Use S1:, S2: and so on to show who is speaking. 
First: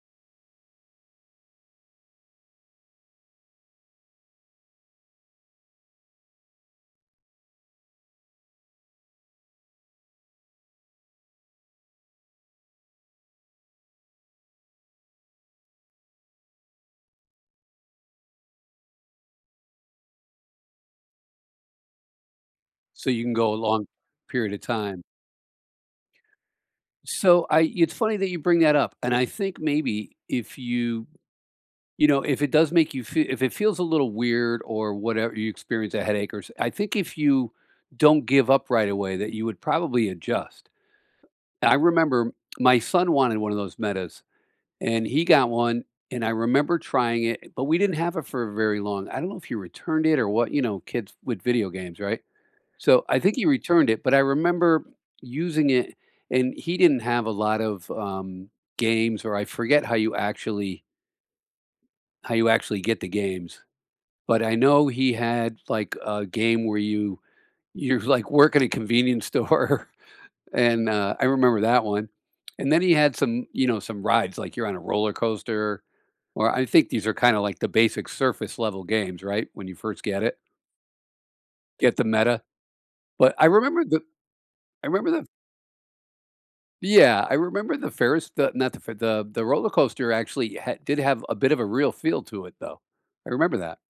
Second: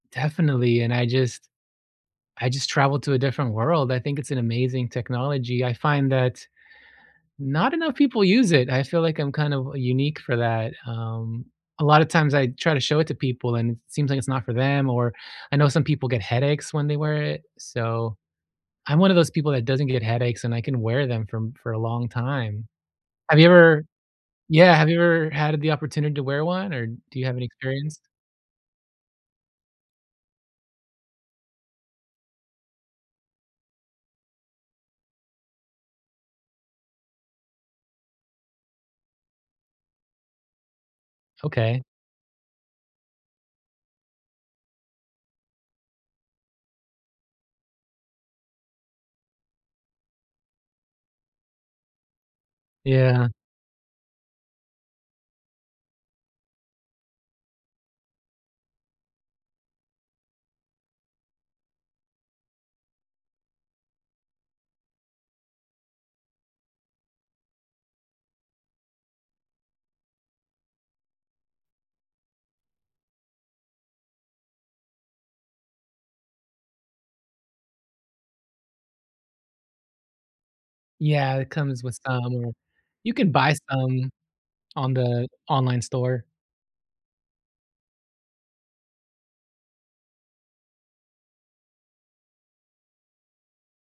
S1: Definitely, and I just I just traveled to a different world. I think it's an amazing technology. I find that not enough people use it. I feel like I'm kind of, uh, unique for that. Um, a lot of times, I try to show it to people and it seems like it's not for them or I know some people get headaches when they wear it. So, I'm one of those people that doesn't get headaches and I can wear them for for a long time.
S2: So you can
S1: Have you
S2: go a
S1: ever
S2: long period of
S1: yeah, have you
S2: time.
S1: ever had the opportunity to wear one or do you have any
S2: So I it's
S1: experience?
S2: funny that you bring that up, and I think maybe if you you know, if it does make you fe if it feels a little weird or whatever you experience a headache or s I think if you don't give up right away, that you would probably adjust. I
S1: Okay.
S2: remember my son wanted one of those Metas, and he got one, and I remember trying it, but we didn't have it for very long. I don't know if he returned it or what, you know, kids with video games, right? So I
S1: Yeah.
S2: think he returned it, but I remember using it, and he didn't have a lot of, um, games or I forget how you actually how you actually get the games, but I know he had, like, a game where you you, like, work in a convenience store, and, uh, I remember that one, and then he had some, you know, some rides, like you're on a roller coaster, or I think these are kinda like the basic surface level games, right, when you first get it.
S1: Yeah, it comes
S2: Get
S1: with
S2: the
S1: some
S2: Meta.
S1: or you can
S2: But I
S1: buy
S2: remember the
S1: some
S2: I
S1: on
S2: remember the
S1: the online store.
S2: Yeah, I remember the Ferris the not the f the the roller coaster actually ha did have a bit of a real feel to it, though, I remember that.